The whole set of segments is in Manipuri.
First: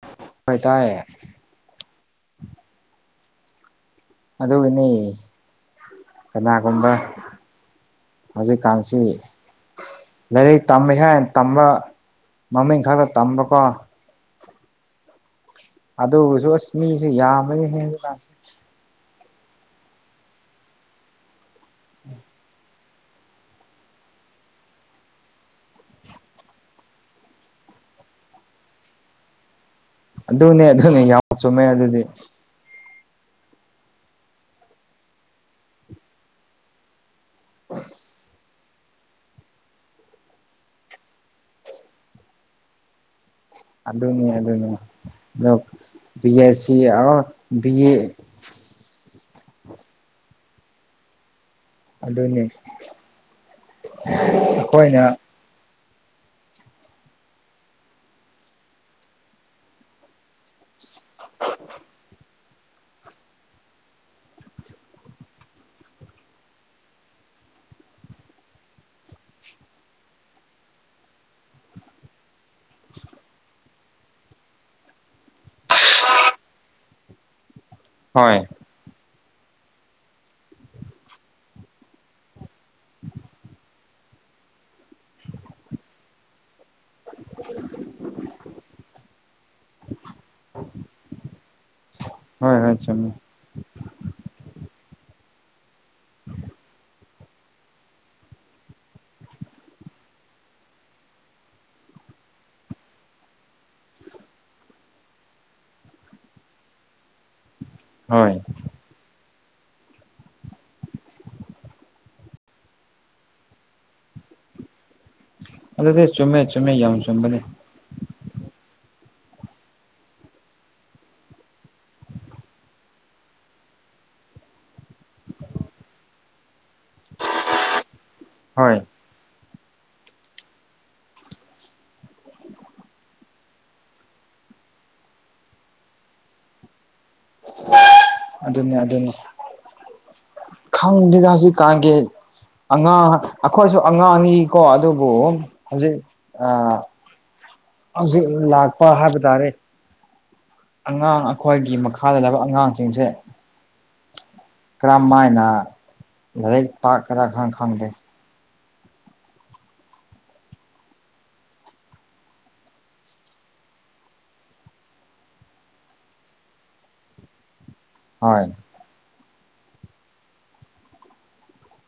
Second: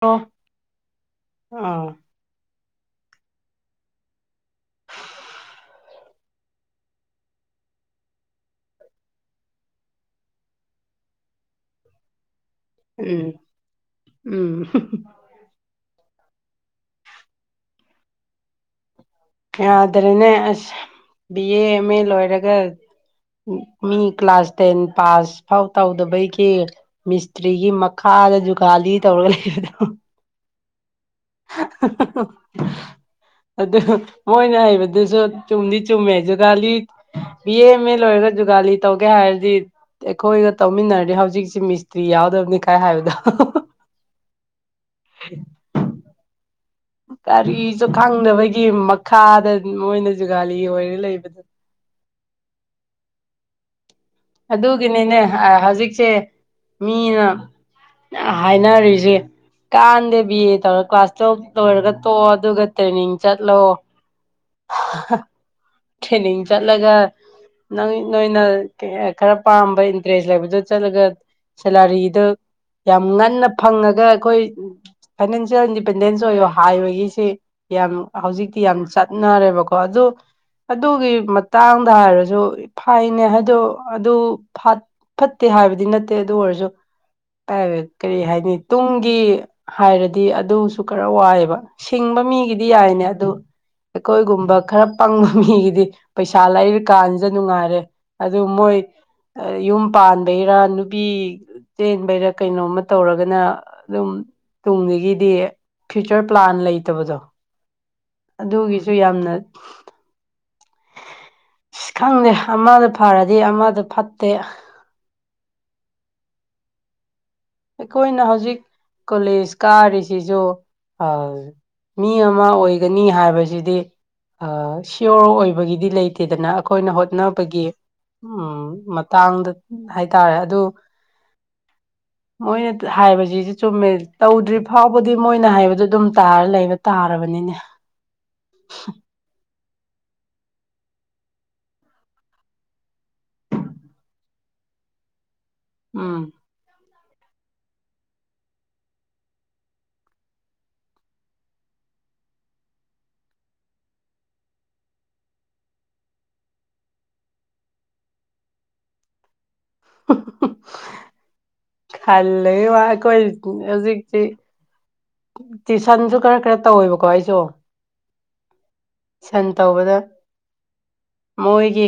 ꯑꯣ ꯍꯣꯏ ꯇꯥꯏꯌꯦ ꯑ [unintelligible] ꯑꯗꯨꯒꯤꯅꯤ ꯀꯅꯥꯒꯨꯝꯕ ꯍꯧꯖꯤꯛꯀꯥꯟꯁꯤ ꯂꯥꯏꯔꯤꯛ ꯇꯝꯃꯦ ꯍꯥꯏꯅ ꯇꯝꯕ ꯃꯃꯤꯡ ꯈꯔꯒ ꯎꯝ ꯇꯝꯕꯀꯣ ꯎꯝ [unintelligible] ꯑꯗꯨꯁꯨ ꯑꯁ ꯃꯤꯁꯦ ꯌꯥꯝꯃꯅꯤ ꯍꯦꯟꯕ ꯀꯥꯟꯁꯦ ꯌꯥꯗ꯭ꯔꯦꯅꯦ ꯑꯁ ꯕꯤ ꯑꯦ ꯑꯦꯝ ꯑꯦ ꯂꯣꯏꯔꯒ ꯃꯤ ꯀ꯭ꯂꯥꯁ ꯇꯦꯟ ꯄꯥꯁ ꯐꯥꯎ ꯇꯧꯗꯕꯩꯒꯤ ꯃꯤꯁꯇ꯭ꯔꯤꯒꯤ ꯃꯈꯥꯗ ꯖꯨꯒꯥꯂꯤ ꯇꯧꯔꯒ ꯂꯩꯕꯗꯣ ꯑꯗꯨꯅꯦ ꯑꯗꯨꯅꯦ ꯌꯥ [unintelligible] ꯑꯗꯨ ꯃꯣꯏꯅ ꯍꯩꯕꯗꯨꯁꯨ ꯆꯨꯝꯗꯤ ꯆꯨꯝꯃꯦ ꯖꯨꯒꯥꯂꯤ ꯕꯤ ꯑꯦ ꯑꯦꯝ ꯑꯦ ꯂꯣꯏꯔꯒ ꯖꯨꯒꯥꯂꯤ ꯇꯧꯒꯦ ꯍꯥꯏꯔꯗꯤ ꯑꯩꯈꯣꯏꯒ ꯇꯧꯃꯤꯟꯅꯔꯗꯤ ꯍꯧꯖꯤꯛꯁꯤ ꯃꯤꯁꯇ꯭ꯔꯤ ꯌꯥꯎꯗꯕꯅꯤ ꯀꯥꯏ ꯍꯥꯏꯕꯗꯣ ꯑꯗꯨꯅꯤ ꯑꯗꯨꯅꯤ ꯑꯗꯨ B S C [unintelligible] B A ꯑꯩꯈꯣꯏꯒꯤ ꯃꯛ ꯈꯥꯗ ꯃꯣꯏꯅ ꯖꯨꯒꯥꯂꯤ ꯑꯣꯏꯔ ꯂꯩꯕꯗꯨ ꯑꯗꯨꯅꯤ ꯑꯩꯈꯣꯏꯅ ꯑꯗꯨꯒꯤꯅꯤꯅꯦ ꯑ ꯍꯧꯖꯤꯛꯁꯦ ꯃꯤꯅ ꯍꯥꯏꯅꯔꯤꯖꯦ ꯀꯥꯟꯗꯦ ꯕꯤ ꯑꯦ ꯇꯧꯔ ꯀ꯭ꯂꯥꯁ ꯇꯨꯌꯦꯜꯐ ꯂꯣꯏꯔꯒ ꯇꯣꯛꯑꯣ ꯑꯗꯨꯒ ꯇ꯭ꯔꯦꯅꯤꯡ ꯆꯠꯂꯣ [unintelligible] ꯇ꯭ꯔꯦꯅꯤꯡ ꯆꯠꯂꯒ ꯅꯪ ꯅꯣꯏꯅ ꯈꯔ ꯄꯥꯝꯕ ꯏꯟꯇꯔꯦꯁ ꯂꯩꯕꯗꯣ ꯆꯠꯂꯒ ꯁꯦꯂꯥꯔꯤꯗꯨ ꯌꯥꯝ ꯉꯟꯅ ꯐꯪꯉꯒ ꯑꯩꯈꯣꯏ ꯐꯥꯏꯅꯥꯟꯁꯤꯌꯦꯜ ꯏꯟꯗꯤꯄꯦꯟꯗꯦꯟꯁ ꯑꯣꯏꯌꯣ ꯍꯥꯏꯕꯒꯤꯁꯤ ꯌꯥꯝ ꯍꯣꯏ ꯍꯧꯖꯤꯛꯇꯤ ꯌꯥꯝ ꯆꯠ ꯅꯔꯦꯕꯀꯣ ꯑꯗꯨ ꯑꯗꯨꯒꯤ ꯃꯇꯥꯡꯗ ꯍꯥꯏꯔꯁꯨ ꯐꯩꯅꯦ ꯑꯗꯨ ꯑꯗꯨ ꯐꯠ ꯐꯠꯇꯦ ꯍꯥꯏꯕꯗꯤ ꯅꯠꯇꯦ ꯑꯗꯨ ꯑꯣꯏꯔꯁꯨ ꯥ [unintelligible] ꯀꯔꯤ ꯍꯥꯏꯅꯤ ꯇꯨꯡꯒꯤ ꯍꯥꯏꯔꯗꯤ ꯑꯗꯨꯁꯨ ꯈꯔ ꯋꯥꯏꯑꯦꯕ ꯁꯤꯡꯕ ꯍꯣꯏ ꯃꯤꯒꯤꯗꯤ ꯍꯣꯏ ꯌꯥꯏꯅꯦ ꯆꯨꯝꯃꯦ ꯑꯗꯨ ꯑꯩꯈꯣꯏꯒꯨꯝꯕ ꯈꯔ ꯄꯪꯕ ꯃꯤꯒꯤꯗꯤ ꯄꯩꯁꯥ ꯂꯩꯔꯤ ꯀꯥꯟꯗ ꯅꯨꯡꯉꯥꯏꯔꯦ ꯑꯗꯨ ꯃꯣꯏ ꯌꯨꯝ ꯄꯥꯟꯕꯩꯔꯥ ꯅꯨꯄꯤ ꯆꯦꯟꯕꯩꯔ ꯀꯩꯅꯣꯝꯃ ꯇꯧꯔꯒꯅ ꯑꯗꯨꯝ ꯇꯨꯡꯖꯤꯒꯤꯗꯤ ꯐ꯭ꯌꯨꯆꯔ ꯄ꯭ꯂꯥꯟ ꯂꯩꯇꯕꯗꯣ ꯍꯣꯏ ꯑꯗꯨꯒꯤꯁꯨ ꯌꯥꯝꯅ ꯑꯁ ꯈꯪꯗꯦ ꯑꯃꯗ ꯐꯔꯗꯤ ꯑꯃꯗ ꯐꯠꯇꯦ ꯑꯗꯨꯗꯤ ꯆꯨꯝꯃꯦ ꯆꯨꯝꯃꯦ ꯌꯥꯝ ꯆꯨꯝꯕꯅꯦ ꯑꯩꯈꯣꯏꯅ ꯍꯧꯖꯤꯛ ꯀꯣꯂꯦꯖ ꯀꯥꯔꯤꯁꯤꯁꯨ ꯑ ꯃꯤ ꯑꯃ ꯑꯣꯏꯒꯅꯤ ꯍꯥꯏꯕꯁꯤꯗꯤ ꯑ ꯁꯤꯌꯣꯔ ꯑꯣꯏꯕꯒꯤꯗꯤ ꯂꯩꯇꯦꯗꯅ ꯑꯩꯈꯣꯏꯅ ꯍꯣꯠꯅꯕꯒꯤ ꯍꯣꯏ ꯎꯝ ꯃꯇꯥꯡꯗ ꯍꯥꯏꯇꯥꯔꯦ ꯑꯗꯨ ꯃꯣꯏꯅ ꯍꯥꯏꯕꯖꯤꯖꯨ ꯆꯨꯝꯃꯦ ꯇꯧꯗ꯭ꯔꯤ ꯐꯥꯎꯕꯗꯤ ꯃꯣꯏꯅ ꯍꯥꯏꯕꯗꯨ ꯑꯗꯨꯝ ꯇꯥꯔ ꯂꯩꯕ ꯇꯥꯔꯕꯅꯤꯅꯦ ꯑꯗꯨꯅꯤ ꯑꯗꯨꯅꯤ ꯈꯪꯗꯦꯗ ꯍꯧꯖꯤꯛꯀꯥꯟꯒꯤ ꯑꯉꯥꯡ ꯑꯩꯈꯣꯏꯁꯨ ꯑꯉꯥꯡꯅꯤꯀꯣ ꯑꯗꯨꯕꯨ ꯍꯧꯖꯤꯛ ꯎꯝ ꯑ ꯍꯧꯖꯤꯛ ꯂꯥꯛꯄ ꯍꯥꯏꯕ ꯇꯥꯔꯦ ꯑꯉꯥꯡ ꯑꯩꯈꯣꯏꯒꯤ ꯃꯈꯥꯗ ꯂꯩꯕ ꯑꯉꯥꯡꯁꯤꯡꯁꯦ ꯀ꯭ꯔꯝꯃꯥꯏꯅ ꯂꯥꯏꯔꯤꯛ ꯇꯥꯛꯀꯦꯔꯥ ꯈꯪ ꯈꯪꯗꯦ ꯈꯜꯂꯨꯏꯋꯥ ꯑꯩꯈꯣꯏ ꯍꯧꯖꯤꯛꯇꯤ ꯇ꯭ꯋꯨꯏꯁꯟꯁꯨ ꯈꯔ ꯈꯔ ꯇꯧꯋꯦꯕꯀꯣ ꯑꯩꯁꯨ ꯍꯣꯏ ꯁꯟ ꯇꯧꯕꯗ ꯃꯣꯏꯒꯤ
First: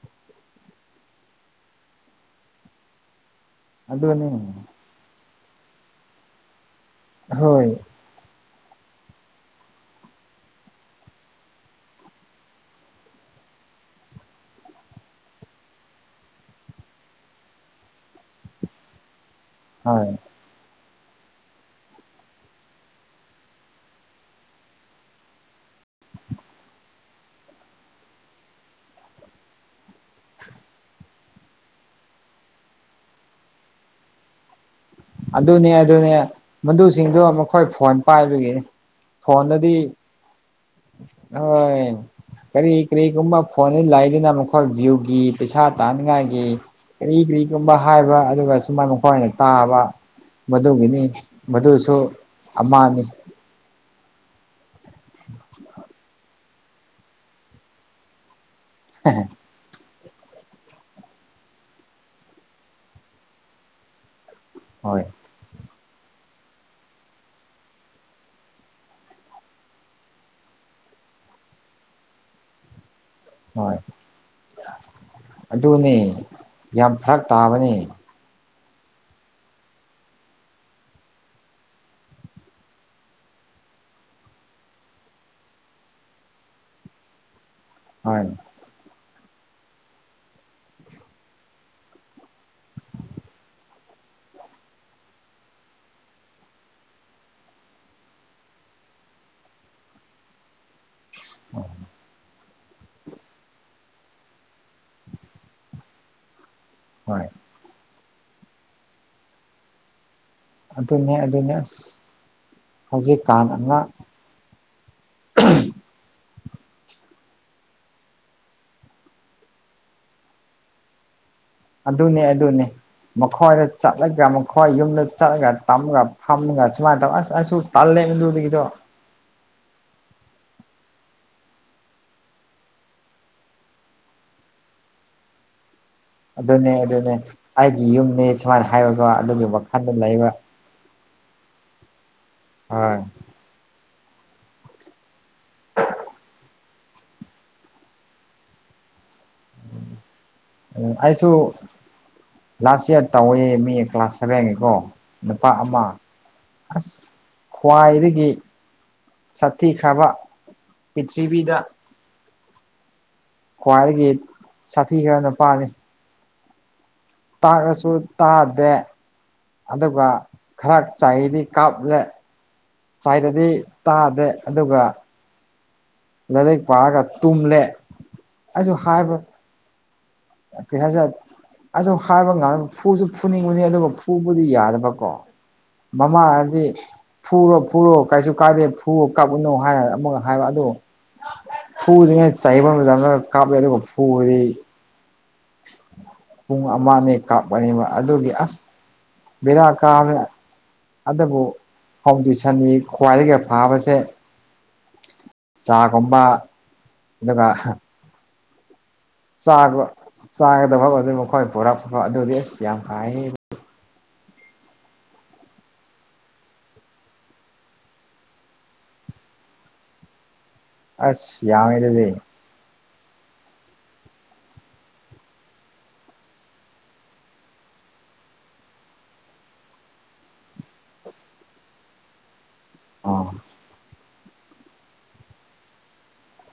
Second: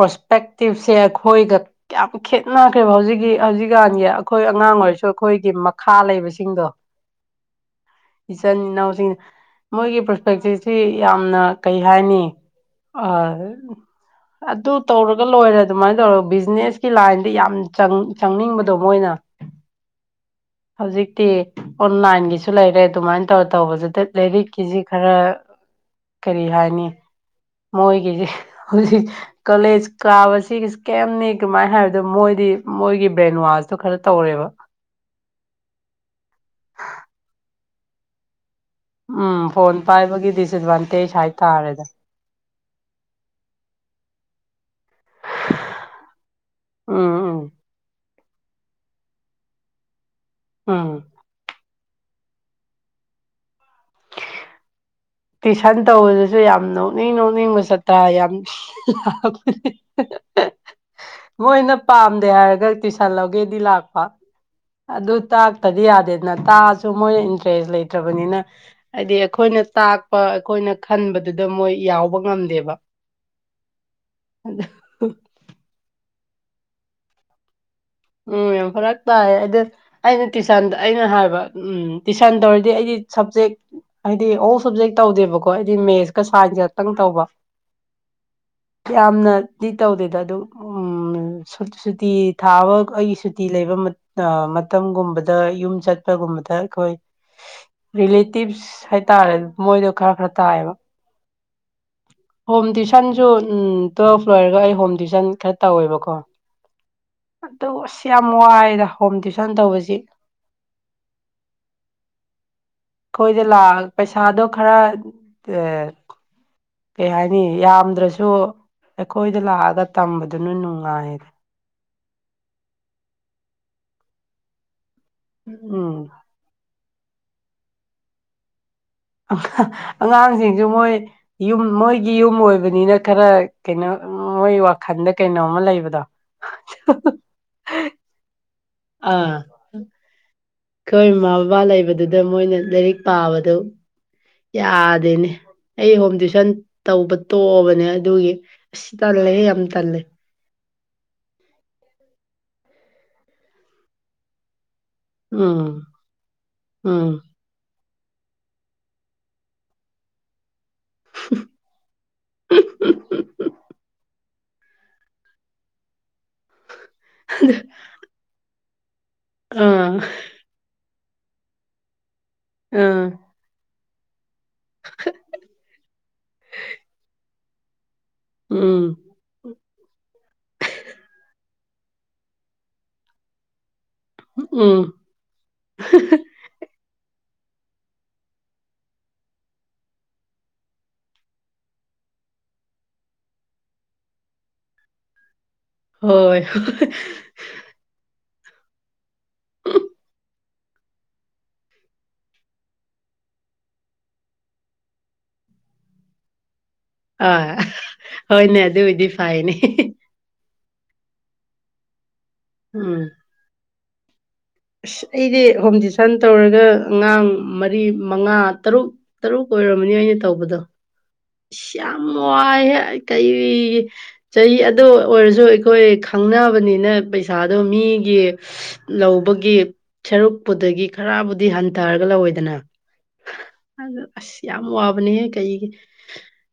ꯄ꯭ꯔꯣꯁꯄꯦꯛꯇꯤꯞꯁꯦ ꯑꯩꯈꯣꯏꯒ ꯌꯥꯝ ꯈꯦꯠꯅꯈ꯭ꯔꯦꯕ ꯍꯧꯖꯤꯛꯀꯤ ꯍꯧꯖꯤꯛꯀꯥꯟꯒꯤ ꯑꯗꯨꯅꯤ ꯑꯩꯈꯣꯏ ꯑꯉꯥꯡ ꯑꯣꯏꯔꯁꯨ ꯑꯩꯈꯣꯏꯒꯤ ꯃꯈꯥ ꯂꯩꯕꯁꯤꯡꯗꯣ ꯍꯣꯏ ꯏꯆꯤꯟ ꯏꯅꯥꯎꯁꯤꯡꯅ ꯃꯣꯏꯒꯤ ꯄ꯭ꯔꯣꯁꯄꯦꯛꯇꯤꯞꯁꯤ ꯌꯥꯝ ꯀꯩ ꯍꯥꯏꯅꯤ ꯑꯗꯨ ꯇꯧꯔꯒ ꯂꯣꯏꯔꯦ ꯑꯗꯨꯃꯥꯏꯅ ꯇꯧꯔꯒ ꯕꯤꯖꯤꯅꯦꯁꯀꯤ ꯂꯥꯏꯟꯗꯤ ꯌꯥꯝ ꯆꯪꯅꯤꯡꯕꯗꯣ ꯃꯣꯏꯅ ꯎꯝ ꯍ ꯍꯧꯖꯤꯛꯇꯤ ꯑꯣꯟꯂꯥꯏꯟꯒꯤꯁꯨ ꯂꯩꯔꯦ ꯑꯗꯨꯃꯥꯏꯅ ꯇꯧꯔ ꯇꯧꯕꯁꯤꯗ ꯂꯥꯏꯔꯤꯛꯀꯤꯁꯤ ꯈꯔ ꯀꯔꯤ ꯍꯥꯏꯅꯤ ꯃꯣꯏꯒꯤꯁꯦ ꯍꯧꯖꯤꯛ ꯀꯂꯦꯖ ꯀꯥꯕꯁꯤꯒꯤ ꯀꯩꯝꯅꯤ ꯀꯃꯥꯏꯅ ꯍꯥꯏꯕꯗꯣ ꯃꯣꯏꯗꯤ ꯃꯣꯏꯒꯤ ꯕ꯭ꯔꯦꯟ ꯋꯥꯁꯇꯣ ꯈꯔ ꯇꯧꯔꯦꯕ ꯑꯗꯨꯅꯦ ꯑꯗꯨꯅꯦ ꯃꯗꯨꯁꯤꯡꯗꯨꯣ ꯃꯈꯣꯏ ꯐꯣꯟ ꯄꯥꯏꯕꯒꯤꯅꯤ ꯎꯝ ꯐꯣꯟꯗꯗꯤ ꯐꯣꯟ ꯄꯥꯏꯕꯒꯤ ꯗꯤꯁꯑꯦꯠꯚꯥꯟꯇꯦꯖ ꯍꯣꯏ ꯍꯥꯏꯇꯥꯔꯦꯗ ꯀꯔꯤ ꯀꯔꯤ ꯀꯨꯝ ꯐꯣꯟ ꯏ ꯂꯥꯏꯗꯅ ꯃ ꯌꯒ ꯒꯤ ꯄꯩꯁꯥ ꯇꯥꯅꯤꯡꯉꯥꯏꯒꯤ ꯎꯝ ꯀꯔꯤ ꯎꯝ ꯀꯔꯤꯒꯨꯝꯕ ꯍꯥꯏꯕ ꯑꯗꯨꯒ ꯁꯨꯃꯥꯏꯅ ꯃꯈꯣꯏꯅ ꯇꯥꯕ ꯎꯝ ꯃꯗꯨꯒꯤꯅꯤ ꯃꯗꯨꯁꯨ ꯑꯃꯅꯤꯅꯤ ꯇꯨꯏꯁꯟ ꯇꯧꯕꯗꯁꯨ ꯌꯥꯝ ꯅꯣꯛꯅꯤꯡ ꯅꯣꯛꯅꯤꯡꯕ ꯆꯠꯄ ꯌꯥꯝ ꯃꯣꯏꯅ ꯄꯥꯝꯗꯦ ꯍꯥꯏꯔꯒ ꯇꯨꯏꯁꯟ ꯂꯧꯒꯦꯗꯤ ꯂꯥꯛꯄ ꯍꯣꯏ ꯑꯗ ꯇꯥꯛꯇꯗꯤ ꯌꯥꯗꯦꯗꯅ ꯇꯥꯛꯑꯁꯨ ꯃꯣꯏꯅ ꯏꯟꯇꯔꯦꯁ ꯂꯩꯇ꯭ꯔꯕꯅꯤꯅ ꯍꯥꯏꯗꯤ ꯑꯩꯈꯣꯏꯅ ꯑꯩꯈꯣꯏꯅ ꯈꯟꯕꯗꯨꯗ ꯃꯣꯏ ꯌꯥꯎꯕ ꯉꯝꯗꯦꯕ ꯍꯣꯏ ꯑꯗꯨ ꯑꯗꯨꯅꯦ ꯌꯥꯝ ꯐꯔꯛ ꯇꯥꯕꯅꯤ ꯎꯝ ꯌꯥꯝ ꯐꯔꯛ ꯇꯥꯏ ꯑꯩꯗꯤ ꯑꯩꯅ ꯇꯨꯏꯁꯟ ꯑꯩꯅ ꯍꯥꯏꯕ ꯎꯝ ꯇꯨꯏꯁꯟ ꯇꯧꯔꯗꯤ ꯑꯩꯗꯤ ꯁꯕꯖꯦꯛ ꯍꯥꯏꯗꯤ ꯑꯣꯜ ꯁꯕꯖꯦꯛ ꯇꯧꯗꯦꯕꯀꯣ ꯍꯥꯏꯗꯤ ꯃꯦꯠꯁꯀ ꯁꯥꯏꯟꯁ ꯈꯛꯇꯪ ꯇꯧꯕ ꯍ ꯌꯥꯝꯅꯗꯤ ꯇꯧꯗꯦꯗ ꯑꯗꯨꯝ ꯎꯝ ꯁꯨꯇꯤ ꯊꯥꯕ ꯑꯩꯒꯤ ꯁꯨꯇꯤ ꯂꯩꯕ ꯃꯇꯝꯒꯨꯝꯕꯗ ꯌꯨꯝ ꯆꯠꯄꯒꯨꯝꯕꯗ ꯑꯩꯈꯣꯏ ꯔꯤꯂꯦꯇꯤꯞꯁ ꯍꯥꯏꯇꯥꯔꯦ ꯃꯣꯏꯗꯣ ꯈꯔ ꯈꯔ ꯇꯥꯏꯑꯌꯦꯕ ꯑꯣ ꯍꯣꯝ ꯇ꯭ꯋꯨꯁꯟꯁꯨ ꯎꯝ ꯇꯨꯋꯦꯜꯐ ꯂꯣꯏꯔꯒ ꯑꯩ ꯍꯣꯝ ꯇ꯭ꯨꯁꯟ ꯈꯔ ꯇꯧꯋꯦꯕꯀꯣ ꯍꯣꯏ ꯑꯗꯨ ꯑꯁ ꯌꯥꯝ ꯋꯥꯏꯗ ꯍꯣꯝ ꯇ꯭ꯋꯨꯁꯟ ꯇꯧꯕꯁꯤ ꯑꯗꯨꯅꯦ ꯑꯗꯨꯅꯦ ꯑꯩꯈꯣꯏꯗ ꯍꯧꯖꯤꯛꯀꯥꯟ ꯂ ꯑꯉꯥꯡ ꯄꯩꯁꯥꯗꯣ ꯈꯔ ꯑꯦ ꯀꯩ ꯍꯥꯏꯅꯤ ꯌꯥꯝꯗ꯭ꯔꯁꯨ ꯑꯩꯈꯣꯏꯗ ꯂꯥꯛꯑꯒ ꯇꯝꯕꯗꯨꯅ ꯅꯨꯡꯉꯥꯏꯌꯦ ꯑꯗꯨꯅꯦ ꯑꯗꯨꯅꯤ ꯃꯈꯣꯏꯗ ꯆꯠꯂꯒ ꯃꯈꯣꯏ ꯌꯨꯝꯗ ꯆꯠꯂꯒ ꯎꯝ ꯇꯝꯒ ꯍꯥꯝꯅꯒ ꯁꯨꯃꯥꯏꯅ ꯇꯧ ꯑꯁ ꯑꯁꯨ ꯇꯜꯂꯦꯗꯨꯗꯒꯤꯗꯣ ꯑꯉꯥꯡꯁꯤꯡꯁꯨ ꯃꯣꯏ ꯌꯨꯝ ꯃꯣꯏꯒꯤ ꯌꯨꯝ ꯑꯣꯏꯕꯅꯤꯅ ꯈꯔ ꯀꯩꯅꯣ ꯃꯣꯏ ꯋꯥꯈꯜꯗ ꯀꯩꯅꯣꯝꯃ ꯂꯩꯕꯗꯣ ꯑꯗꯨꯅꯦ ꯑꯗꯨꯅꯦ ꯑꯩꯒꯤ ꯌꯨꯝꯅꯤ ꯁꯨꯃꯥꯏꯅ ꯍꯥꯏꯔꯒ ꯑꯥ ꯑꯗꯨꯒꯤ ꯋꯥꯈꯜꯗ ꯂꯩꯕ ꯑꯩꯈꯣꯏ ꯃꯃꯥ ꯕꯕꯥ ꯂꯩꯕꯗꯨꯗ ꯃꯣꯏꯅ ꯂꯥꯏꯔꯤꯛ ꯍꯣꯏ ꯄꯥꯕꯗꯨ ꯌꯥꯗꯦꯅꯦ ꯑꯩ ꯍꯣꯝ ꯇ꯭ꯋꯨꯁꯟ ꯇꯧꯕ ꯇꯣꯛꯑꯕꯅꯦ ꯑꯗꯨꯒꯤ ꯑꯁ ꯇꯜꯂꯦ ꯌꯥꯝ ꯇꯥꯜꯂꯦ ꯎꯝ ꯑꯩꯁꯨ ꯂꯥꯁ ꯏꯌꯥꯔ ꯇꯧꯏ ꯃꯤ ꯀ꯭ꯂꯥꯁ ꯁꯚꯦꯟꯒꯤꯀꯣ ꯅꯨꯄꯥ ꯎꯝ ꯑꯃ ꯑꯁ ꯎꯝ ꯈ꯭ꯋꯥꯏꯗꯒꯤ ꯁꯥꯊꯤꯈ꯭ꯔꯕ ꯄꯤꯔꯤꯊꯤꯕꯤꯗ [unintelligible] ꯈ꯭ꯋꯥꯏꯗꯒꯤ ꯁꯥꯊꯤꯈ꯭ꯔ ꯅꯨꯄꯥꯅꯤ ꯇꯥꯛꯑꯁꯨ ꯇꯥꯗꯦ ꯑꯥ ꯑꯗꯨꯒ ꯈꯔ ꯆꯍꯤꯥꯗꯤ ꯀꯥꯞꯂꯦ ꯑꯥ ꯁꯥꯏꯗꯗꯤ ꯇꯥꯗꯦ ꯑꯗꯨꯒ ꯂꯥꯏꯔꯤꯛ ꯄꯥꯔꯒ ꯇꯨꯝꯂꯦ ꯑꯩꯁꯨ ꯎꯝ ꯍꯥꯏꯕ ꯀꯦꯍꯥꯖꯟ ꯑꯗꯨ ꯍꯥꯏꯕ ꯉꯥꯡꯗꯣ ꯐꯨꯁꯨ ꯐꯨꯅꯤꯡꯕꯅꯤ ꯑꯗꯨꯒ ꯐꯨꯕꯥꯗꯤ ꯎꯝ ꯌꯥꯗꯕꯀꯣ ꯃꯃꯥꯅꯗꯤ ꯐꯨꯔꯣ ꯐꯨꯔꯣ ꯀꯩꯁꯨ ꯀꯥꯏꯗꯦ ꯐꯨꯔꯣ ꯀꯥꯞꯎꯨꯅꯨ ꯍꯥꯏꯔ ꯑꯃꯨꯛꯒ ꯍꯥꯏꯕ ꯑꯗꯣ ꯐꯨꯁꯤꯉ ꯆꯕ ꯃꯇꯝꯗ ꯀꯥꯞꯄꯦ ꯑꯗꯨꯒ ꯐꯨꯗꯤ ꯍꯣꯏ ꯄꯨꯡ ꯑꯃꯥ ꯑꯅꯤꯈꯛ ꯑꯣꯏꯑꯦꯕ ꯑꯗꯨꯒꯤ ꯑꯁ ꯕꯤꯦꯔꯥ ꯀꯥ ꯑꯗꯨꯕꯨ ꯐꯥꯎꯗꯤꯁꯟꯅꯤ ꯈ꯭ꯋꯥꯏꯗꯒꯤ ꯐꯥꯕꯁꯦ ꯆꯥꯒꯨꯝꯕ ꯑꯗꯨꯒ ꯑꯥ ꯍꯣꯏꯅꯦ ꯑꯗꯨꯏꯗꯤ ꯆꯒ ꯆꯥꯒꯗꯕ ꯑꯣꯏꯗꯤ ꯃꯈꯣꯏ ꯄꯨꯔꯛꯄ ꯑꯗꯨꯗꯤ ꯑꯁ ꯌꯥꯝ ꯎꯝ ꯐꯍꯦ ꯑꯁ ꯑꯩꯗꯤ ꯍꯣꯝ ꯇ꯭ꯨꯁꯟ ꯇꯧꯔꯒ ꯑꯉꯥꯡ ꯃꯔꯤ ꯃꯉꯥ ꯇꯔꯨꯛ ꯇꯔꯨꯛ ꯑꯣꯏꯔꯝꯃꯅꯤ ꯑꯩꯅ ꯇꯧꯕꯗꯣ ꯑꯁ ꯏꯁ ꯌꯥꯝꯃꯦ ꯌꯥꯝ ꯑꯗꯨꯗꯤ ꯋꯥꯏꯍꯦ ꯀꯩꯔꯤꯒꯤ ꯆꯍꯤ ꯑꯗꯨ ꯑꯣꯏꯔꯁꯨ ꯑꯩꯈꯣꯏ ꯈꯪꯅꯕꯅꯤꯅ ꯄꯩꯁꯥꯗꯣ ꯃꯤꯒꯤ ꯂꯧꯕꯒꯤ ꯁꯔꯨꯛꯄꯨꯗꯒꯤ ꯈꯔꯕꯨꯗꯤ ꯍꯟꯊꯔꯒ ꯂꯧꯋꯦꯗꯅ ꯑꯥ ꯑꯗꯨ ꯑꯁ ꯌꯥꯝ ꯋꯥꯕꯅꯦꯍꯦ ꯀꯩꯒꯤ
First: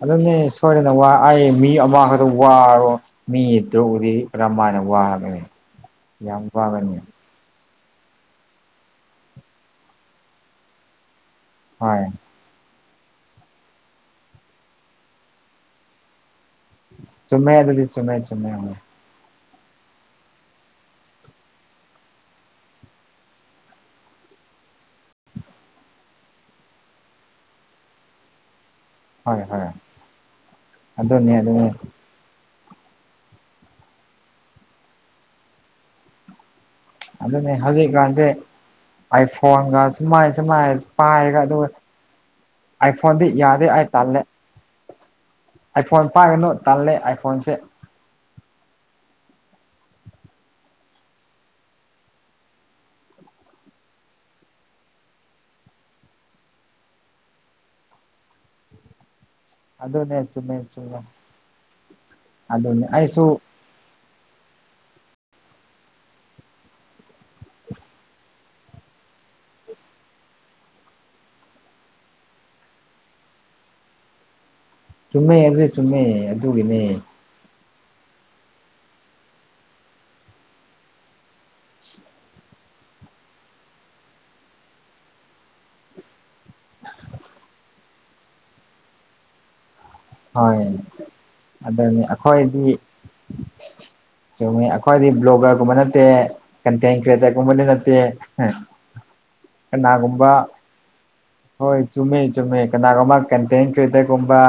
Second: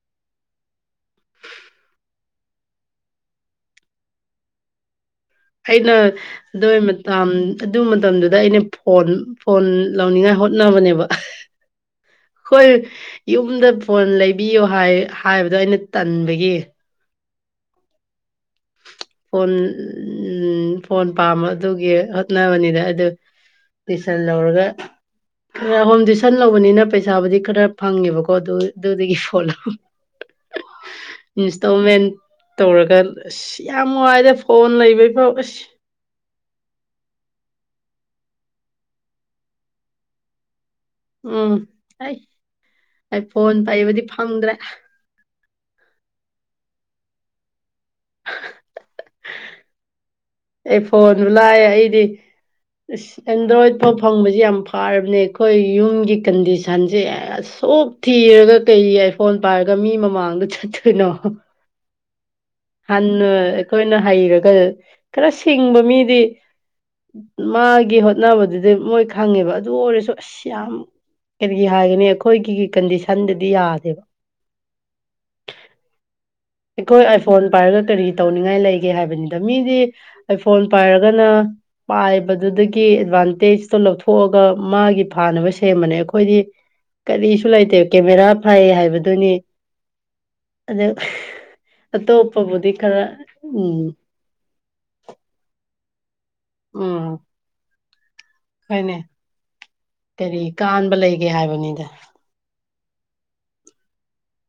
ꯑꯗꯨꯅꯦ ꯁꯣꯏꯗꯅ ꯋꯥ ꯑꯩ ꯃꯤ ꯑꯃꯈꯛꯇ ꯋꯥꯔꯣ ꯃꯤ ꯇ꯭ꯔꯨꯛꯕꯨꯗꯤ ꯀꯔꯃꯥꯏꯅ ꯋꯥꯔꯕꯅꯦ ꯑꯩꯅ ꯑꯗꯨꯏ ꯃꯇꯥꯝ ꯑꯗꯨ ꯃꯇꯝꯗꯨꯗ ꯑꯩꯅ ꯐꯣꯟ ꯐꯣꯟ ꯂꯧꯅꯤꯡꯉꯥꯏ ꯍꯣꯠꯅꯕꯅꯦꯕ ꯍꯣꯏ꯫ ꯍꯣꯏ ꯌꯨꯝꯗ ꯐꯣꯟ ꯂꯩꯕꯤꯌꯣ ꯍꯥꯏ ꯍꯥꯏꯕꯗꯣ ꯑꯩꯅ ꯇꯟꯕꯒꯤ ꯆꯨꯝꯃꯦ ꯑꯗꯨꯗꯤ ꯆꯨꯝꯃꯦ ꯆꯨꯝꯃꯦ ꯐꯣꯟ ꯎꯝ ꯐꯣꯟ ꯄꯥꯝꯕ ꯑꯗꯨꯒꯤ ꯍꯣꯠꯅꯕꯅꯤꯗ ꯑꯗꯨ ꯇꯨꯏꯁꯟ ꯂꯧꯔꯒ ꯈꯔꯥ ꯍꯣꯝ ꯇ꯭ꯌꯏꯁꯟ ꯂꯧꯕꯅꯤꯅ ꯄꯩꯁꯥꯕꯨꯗꯤ ꯈꯔ ꯐꯪꯉꯦꯕꯀꯣ ꯑꯗꯨ ꯑꯗꯨꯗꯒꯤ ꯍꯣꯏ ꯐꯣꯟ ꯍꯣꯏ ꯂꯧ ꯑꯗꯨꯅꯦ ꯑꯗꯨꯅꯦ ꯏꯟꯁꯇꯣꯜꯃꯦꯟ ꯇꯧꯔꯒꯥ ꯑꯁ ꯌꯥꯝ ꯋꯥꯏꯗꯥ ꯐꯣꯟ ꯂꯩꯕꯩꯐꯥꯎ ꯑꯁ ꯑꯗꯨꯅꯦ ꯍꯧꯖꯤꯛꯀꯥꯟꯁꯦ ꯑꯥꯏꯐꯣꯟꯒ ꯁꯨꯃꯥꯏꯅ ꯁꯨꯃꯥꯏꯅ ꯄꯥꯏꯔꯒ ꯎꯝ ꯑꯗꯨꯒ ꯑꯩ ꯑꯩ ꯑꯥꯏꯐꯣꯟꯗꯤ ꯐꯣꯟ ꯌꯥꯗꯦ ꯑꯥꯥꯢ ꯄꯥꯏꯕꯗꯤ ꯇꯥꯜꯂꯦ ꯐꯪꯗ꯭ꯔꯦ ꯑꯥꯏꯐꯣꯟ ꯄꯥꯏꯒꯅꯨ ꯇꯥꯜꯂꯦ ꯑꯥꯏꯐꯣꯟꯁꯦ ꯑꯩꯐꯣꯟꯕꯨ ꯂꯥꯢꯔꯤ ꯑꯩꯗꯤ ꯑꯁ ꯑꯦꯟꯗ꯭ꯔꯣꯏꯗ ꯐꯥꯎ ꯐꯪꯕꯕꯁꯤ ꯌꯥꯝ ꯐꯔꯕꯅꯦ ꯑꯩꯈꯣꯏ ꯌꯨꯝꯒꯤ ꯀꯟꯗꯤꯁꯟꯁꯦ ꯑꯁꯨꯛ ꯊꯤꯔꯒ ꯀꯩꯒꯤ ꯑꯥꯏꯐꯣꯟ ꯄꯥꯏꯔꯒ ꯃꯤ ꯑꯗꯨꯅꯦ ꯃꯃꯥꯡꯗ ꯆꯨꯝꯃꯦ ꯆꯨꯝꯃꯦ ꯆꯠꯇꯣꯏꯅꯣ [unintelligible] ꯍꯟꯅ ꯑꯩꯁꯨ ꯑꯩꯈꯣꯏꯅ ꯍꯩꯔꯒ ꯈꯔ ꯁꯤꯡꯕ ꯃꯤꯗꯤ ꯃꯥꯒꯤ ꯍꯣꯠꯅꯕꯗꯨꯗꯤ ꯃꯣꯏ ꯈꯪꯉꯦꯕ ꯑꯗꯨ ꯑꯣꯏꯔꯁꯨ ꯑꯁ ꯌꯥꯝ ꯀꯔꯤꯒꯤ ꯍꯥꯏꯒꯅꯤ ꯑꯩꯈꯣꯏꯒꯤ ꯀꯟꯗꯤꯁꯟꯗꯗꯤ ꯌꯥꯗꯦꯕ ꯆꯨꯝꯃꯦ ꯌꯥꯗꯦ ꯆꯨꯝꯃꯦ ꯑꯗꯨꯒꯤꯅꯦ ꯑꯩꯈꯣꯏ ꯑꯥꯏꯐꯣꯟ ꯄꯥꯏꯔꯒ ꯀꯔꯤ ꯇꯧꯅꯤꯡꯉꯥꯏ ꯂꯩꯒꯦ ꯍꯥꯏꯕꯅꯤꯗ ꯃꯤꯗꯤ ꯑꯥꯏꯐꯣꯟ ꯄꯥꯏꯔꯒꯅ ꯄꯥꯏꯕꯗꯨꯗꯒꯤ ꯑꯦꯠꯚꯥꯟꯇꯦꯖꯇꯣ ꯂꯧꯊꯣꯛꯑꯒ ꯃꯥꯒꯤ ꯐꯥꯅꯕ ꯁꯦꯝꯕꯅꯦ ꯑꯩꯈꯣꯏꯗꯤ ꯀꯔꯤꯁꯨ ꯂꯩꯇꯦ ꯀꯦꯃꯦꯔꯥ ꯐꯥꯏ ꯍꯥꯏꯕꯗꯨꯅꯤ ꯍꯣꯏ ꯑꯗ ꯑꯗꯨꯅꯤ ꯑꯇꯣꯞꯄꯕꯨꯗꯤ ꯈꯔ ꯎꯝ ꯆꯨꯝꯃꯤ ꯑꯩꯈꯣꯏꯗꯤ ꯕ꯭ꯂꯣꯒꯔꯒꯨꯝꯕ ꯅꯠꯇꯦ ꯀꯟꯇꯦꯟ ꯎꯝ ꯀ꯭ꯔꯤꯌꯦꯇꯔꯒꯨꯝꯕꯗꯤ ꯅꯠꯇꯦ ꯍꯣꯏꯅꯦ ꯀꯅꯥꯒꯨꯝꯕ ꯀꯔꯤ ꯀꯥꯟꯕ ꯂꯩꯒꯦ ꯍꯣꯏ ꯍꯥꯏꯕꯅꯤꯗ ꯆꯨꯝꯃꯦ ꯆꯨꯝꯃꯦ ꯀꯅꯥꯒꯨꯝꯕ ꯀꯦꯟꯇꯦꯟ ꯀꯔꯤꯇꯒꯨꯝꯕ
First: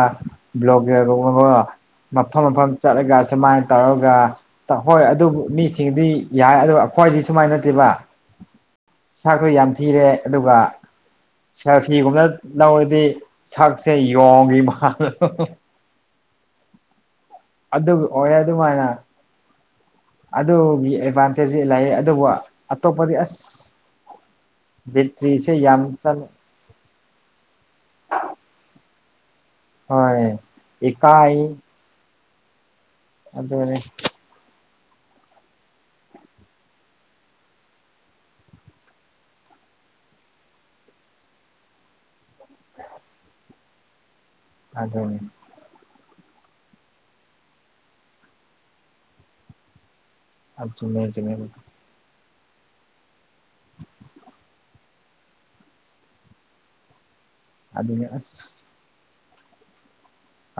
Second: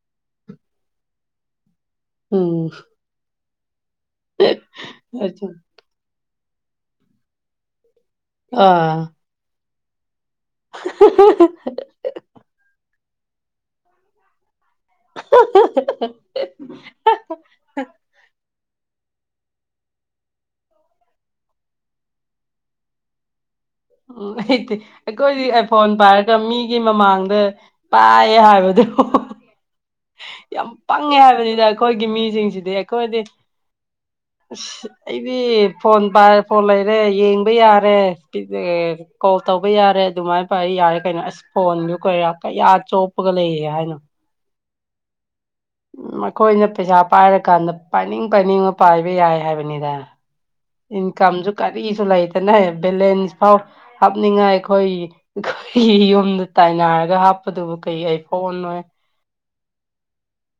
ꯕ꯭ꯂꯕ ꯃꯐꯝ ꯃꯐꯝ ꯎꯝ ꯆꯠꯂꯒ ꯁꯨꯃꯥꯏꯅ ꯇꯧꯔꯒ ꯍꯣꯏ ꯑꯗꯨꯕꯨ ꯃꯤ ꯁꯤꯡꯗꯤ ꯌꯥꯏ ꯑꯗꯨ ꯑꯩꯈꯣꯏꯗꯤ ꯁꯨꯃꯥꯏꯅ ꯅꯠꯇꯦꯕ ꯑ ꯆꯥꯛꯇꯣ ꯌꯥꯝ ꯊꯤꯔꯦ ꯑꯗꯨꯒ ꯁꯦꯜꯐꯤꯒꯨꯝꯕꯗ ꯂꯧꯔꯗꯤ ꯁꯛꯁꯦ ꯌꯣꯡꯒꯤ ꯃꯥ [unintelligible] ꯑꯗꯨ ꯑꯣꯏ ꯑꯗꯨꯃꯥꯏꯅ ꯑꯗꯨꯒꯤ ꯑꯦꯗꯚꯥꯟꯇꯦꯖꯇꯤ ꯂꯩ ꯑꯗꯨꯕꯨ ꯑꯇꯣꯞꯄꯗꯤ ꯑꯁ ꯎꯝ ꯍꯩꯇꯦ ꯑꯩꯈꯣꯏꯗꯤ ꯕꯦꯇ꯭ꯔꯤꯁꯦ ꯌꯥꯝ ꯑꯥꯏꯐꯣꯟ ꯆꯠꯂꯦ ꯄꯥꯏꯔꯒ ꯃꯤꯒꯤ ꯃꯃꯥꯡꯗ ꯄꯥꯏꯌꯦ ꯍꯥꯏꯕꯗꯨ ꯍꯣꯏ ꯌꯥꯝ ꯄꯪꯉꯦ ꯏꯀꯥꯏ ꯍꯥꯏꯕꯅꯤꯗ ꯑꯩꯈꯣꯏꯒꯤ ꯃꯤꯁꯤꯡꯁꯤꯗꯤ ꯑꯩꯈꯣꯏꯗꯤ ꯑꯗꯨꯅꯤ ꯑꯁ ꯑꯩꯗꯤ ꯐꯣꯟ ꯄꯥꯏ ꯐꯣꯟ ꯂꯩꯔꯦ ꯌꯦꯡꯕ ꯌꯥꯔꯦ [unintelligible] ꯀꯣꯜ ꯇꯧꯕ ꯌꯥꯔꯦ ꯑꯗꯨꯃꯥꯏꯅ ꯄꯥꯏ ꯌꯥꯔꯦ ꯀꯩꯅꯣ ꯑꯁ ꯐꯣꯟꯗꯨ ꯀꯩꯔꯥ ꯀꯌꯥ ꯆꯣꯞꯄꯒ ꯂꯩꯒꯦ ꯍꯥꯏꯅꯣ ꯑꯗꯨꯅꯦ ꯎꯝ ꯃꯈꯣꯏꯅ ꯄꯩꯁꯥ ꯄꯥꯏꯔꯀꯥꯟꯗ ꯄꯥꯏꯅꯤꯡ ꯄꯥꯏꯅꯤꯡꯉ ꯄꯥꯏꯕ ꯌꯥꯏ ꯍꯥꯏꯕꯅꯤꯗ ꯆꯨꯝꯃꯦ ꯆꯨꯝꯃꯦ ꯏꯟꯀꯝꯁꯨ ꯀꯔꯤꯁꯨ ꯂꯩꯇꯅ ꯕꯦꯂꯦꯟꯁ ꯐꯥꯎ ꯍꯥꯞꯅꯤꯡꯉꯥꯏ ꯑꯩꯈꯣꯏ ꯑꯩꯈꯣꯏꯒꯤ ꯌꯨꯝꯗ ꯇꯥꯏꯅꯔꯒ ꯍꯥꯞꯄꯗꯨꯕꯨ ꯀꯩ ꯑꯗꯨꯅꯤ ꯑꯁ ꯑꯥꯏꯐꯣꯟꯅꯣꯍꯦ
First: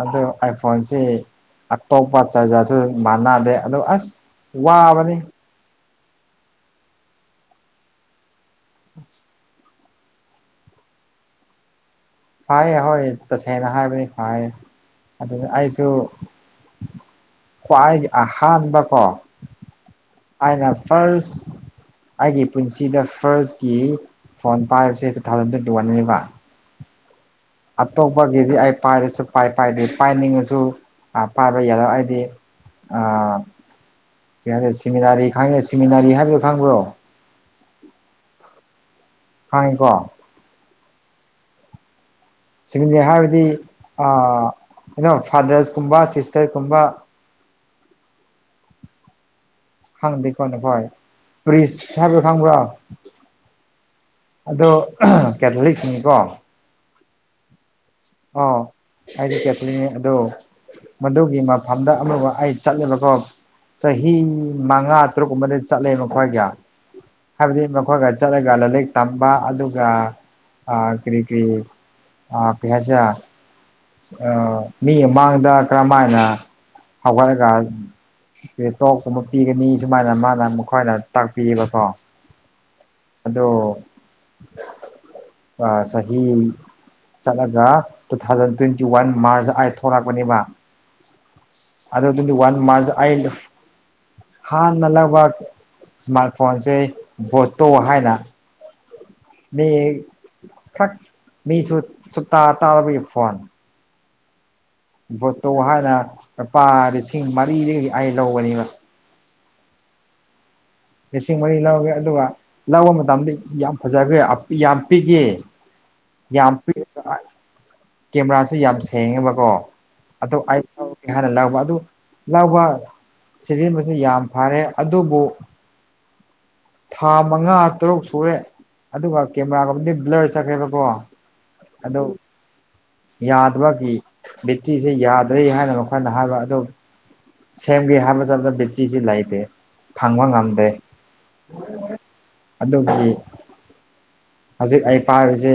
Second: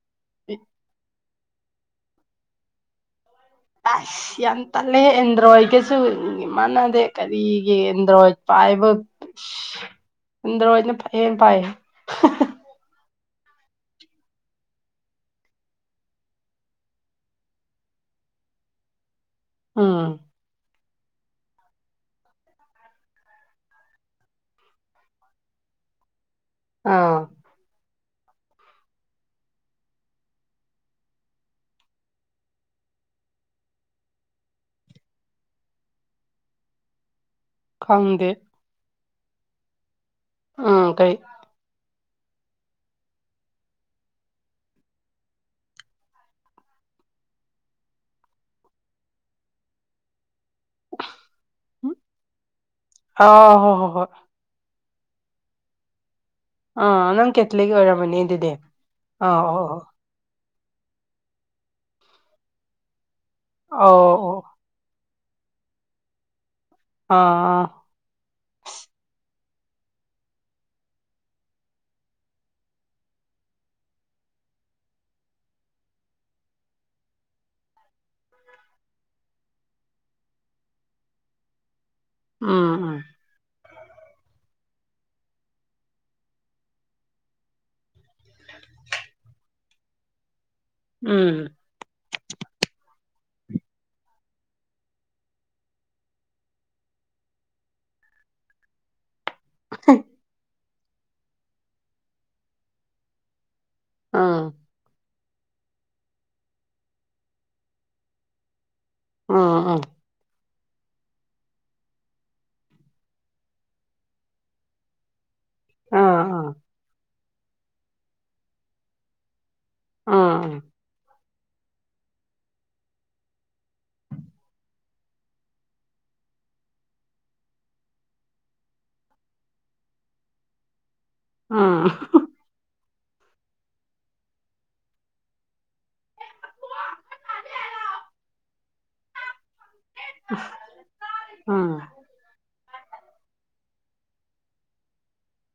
ꯑꯗꯨ ꯑꯥꯏꯐꯣꯟꯁꯤ ꯑꯇꯣꯞꯄ ꯆꯥꯔꯖꯔꯁꯨ ꯃꯥꯟꯅꯗꯦ ꯑꯗꯣ ꯑꯁ ꯑꯥꯏꯁ ꯌꯥꯝ ꯇꯜꯂꯦ ꯋꯥꯕꯅꯤ ꯑꯦꯟꯗ꯭ꯔꯣꯏꯠ ꯀ ꯁꯨ ꯃꯥꯟꯅꯗꯦ ꯀꯔꯤꯒꯤ ꯑꯦꯟꯗ꯭ꯔꯣꯏꯗ ꯄꯥꯏꯕ ꯑꯟꯗ꯭ꯔꯣꯏꯗꯅ ꯐꯍꯦ ꯄꯥꯏ ꯐꯌꯦ ꯍꯣꯏ ꯇꯁꯦꯡꯅ ꯍꯥꯏꯕꯅꯤ ꯐꯥꯏ ꯑꯗꯨ ꯑꯩꯁꯨ ꯈ꯭ꯋꯥꯏꯒꯤ ꯑꯍꯥꯟꯕ ꯀꯣ ꯎꯝ ꯑꯩꯅ ꯐꯥꯔꯁ ꯑꯩꯒꯤ ꯄꯨꯟꯁꯤꯗ ꯐꯥꯔꯁꯀꯤ ꯐꯣꯟ ꯄꯥꯏꯕꯁꯦ ꯇꯨ ꯊꯥꯎꯖꯟ ꯇ꯭ꯋꯦꯟꯇꯤ ꯋꯥꯟꯅꯦꯕ ꯑꯥ ꯑꯇꯣꯞꯄꯒꯤꯗꯤ ꯑꯩ ꯄꯥꯏꯔꯁꯨ ꯄꯥꯏ ꯄꯥꯏꯗꯦ ꯄꯥꯏꯅꯤꯡꯉꯁꯨ ꯄꯥꯏꯕ ꯌꯥꯗ ꯑꯩꯗꯤ ꯑ ꯀꯩ ꯍꯥꯏꯗꯣ ꯁꯤꯃꯤꯅꯥꯔꯤ ꯈꯪꯉꯦ ꯁꯤꯃꯤꯅꯥꯔꯤ ꯍꯥꯏꯕꯗꯨ ꯈꯪꯕ꯭ꯔꯣ ꯈꯪꯗꯦ ꯈꯪꯉꯦꯀꯣ ꯎꯝ ꯀꯩ ꯁꯤꯝꯃꯤꯅꯤ ꯍꯥꯏꯕꯗꯤ ꯀꯩꯅꯣ ꯐꯥꯗꯔꯁꯀꯨꯝꯕ ꯁꯤꯁꯇꯔ ꯀꯨꯝꯕ ꯈꯪꯗꯦꯀꯣ ꯅꯈꯣꯏ ꯄ꯭ꯔꯤꯁꯠ ꯍꯥꯏꯕꯗꯣ ꯈꯪꯕ꯭ꯔꯣ ꯑꯥ ꯍꯣ ꯍꯣ ꯍꯣꯏ ꯑꯗꯣ ꯀꯦꯊꯂꯤꯛꯁꯤꯡꯒꯤꯀꯣ ꯑ ꯅꯪ ꯀꯦꯊꯂꯤꯛ ꯑꯣꯏꯔ ꯑ ꯑꯩꯗꯤ ꯀꯦꯊꯂꯤꯅꯤ ꯑꯗꯣ ꯃꯗꯨꯒꯤ ꯃꯐꯝꯗ ꯑꯃ ꯑꯩ ꯆꯠꯂꯦꯕꯀꯣ ꯑꯣ ꯆꯍꯤ ꯑꯧ ꯑꯣ ꯃꯉꯥ ꯇꯔꯨꯛꯀꯨꯝꯕꯗꯤ ꯆꯠꯂꯦ ꯃꯈꯣꯏꯒ ꯍꯥꯏꯕꯗꯤ ꯑꯥ ꯃꯈꯣꯏꯒ ꯆꯠꯂꯒ ꯂꯥꯏꯔꯤꯛ ꯇꯝꯕ ꯑꯗꯨꯒ ꯀꯔꯤ ꯀꯔꯤ ꯀꯔꯤ ꯍꯥꯏꯁꯤꯔ ꯑ ꯃꯤ ꯃꯥꯡꯗ ꯀꯔꯝꯃꯥꯏꯅ ꯍꯧꯒꯠꯂꯒ ꯇꯣꯛꯀꯨꯝꯕ ꯄꯤꯒꯅꯤ ꯁꯨꯃꯥꯏꯅ ꯃꯥꯅ ꯃꯈꯣꯏꯗ ꯇꯥꯛꯄꯤꯌꯦꯕꯀꯣ ꯎꯝ ꯎꯝ ꯑꯗꯣ ꯑ ꯆꯍꯤ ꯆꯠꯂꯒ two thousand twenty one March ꯑꯥꯏ ꯊꯣꯛꯂꯛꯄꯅꯦꯕ ꯎꯝ ꯑꯗꯨ ꯇ꯭ꯋꯦꯟꯇꯤꯋꯥꯟ ꯃꯥꯁꯗ ꯑꯩ ꯍꯥꯟꯅ ꯂꯧꯕ ꯏꯁꯃꯥꯔꯠ ꯐꯣꯟꯁꯦ ꯕꯣꯇꯣ ꯍꯥꯏꯅ ꯃꯤ ꯈꯛ ꯃꯤꯁꯨ ꯁꯨꯇꯥ ꯇꯥꯗꯕꯒꯤ ꯐꯣꯟ ꯑꯥ ꯚꯣꯇꯣ ꯍꯥꯏꯅ ꯂꯨꯄꯥ ꯂꯤꯁꯤꯡ ꯃꯔꯤꯗꯒꯤ ꯑꯩ ꯂꯧꯒꯅꯦꯕ ꯎꯝ ꯎꯝ ꯂꯤꯁꯤꯡ ꯃꯔꯤ ꯂꯧꯒꯦ ꯑꯗꯨꯒ ꯂꯧꯕ ꯃꯇꯝꯗ ꯌꯥꯝ ꯐꯖꯈ꯭ꯔꯦ ꯑꯄꯤ ꯌꯥꯝ ꯄꯤꯒꯦ ꯑꯥ ꯑꯥ ꯌꯥꯝ ꯀꯦꯃꯦꯔꯥꯁꯨ ꯌꯥꯝ ꯁꯦꯡꯉꯦꯕꯀꯣ ꯑꯗꯣ ꯎꯝ ꯑꯩꯄꯥꯎ ꯍꯥꯟꯅ ꯂꯧꯎꯕ ꯑꯗꯨ ꯂꯧꯎꯕ ꯁꯤꯖꯤꯟꯕꯁꯤ ꯌꯥꯝ ꯐꯔꯦ ꯑꯗꯨꯕꯨ ꯊꯥ ꯃꯉꯥ ꯇꯔꯨꯛ ꯁꯨꯔꯦ ꯑꯗꯨꯒ ꯀꯦꯃꯦꯔꯥꯒꯨꯝꯕꯗꯤ ꯕ꯭ꯂꯔ ꯆꯠꯈ꯭ꯔꯦꯕꯀꯣ ꯑꯗꯨ ꯎꯝ ꯌꯥꯗꯕꯒꯤ ꯕꯦꯛꯇ꯭ꯔꯤꯁꯤ ꯌꯥꯗ꯭ꯔꯦ ꯍꯥꯏꯅ ꯃꯈꯣꯏꯅ ꯍꯥꯏꯕ ꯑꯗꯨ ꯁꯦꯝꯒꯦ ꯍꯥꯏꯕ ꯆꯠꯄ ꯕꯦꯇ꯭ꯔꯤꯁꯤ ꯂꯩꯇꯦ ꯐꯪꯕ ꯉꯝꯗꯦ ꯎꯝ ꯎꯝ ꯑꯗꯨꯗꯤ ꯍꯧꯖꯤꯛ ꯑꯩ ꯄꯥꯏꯔꯤꯁꯤ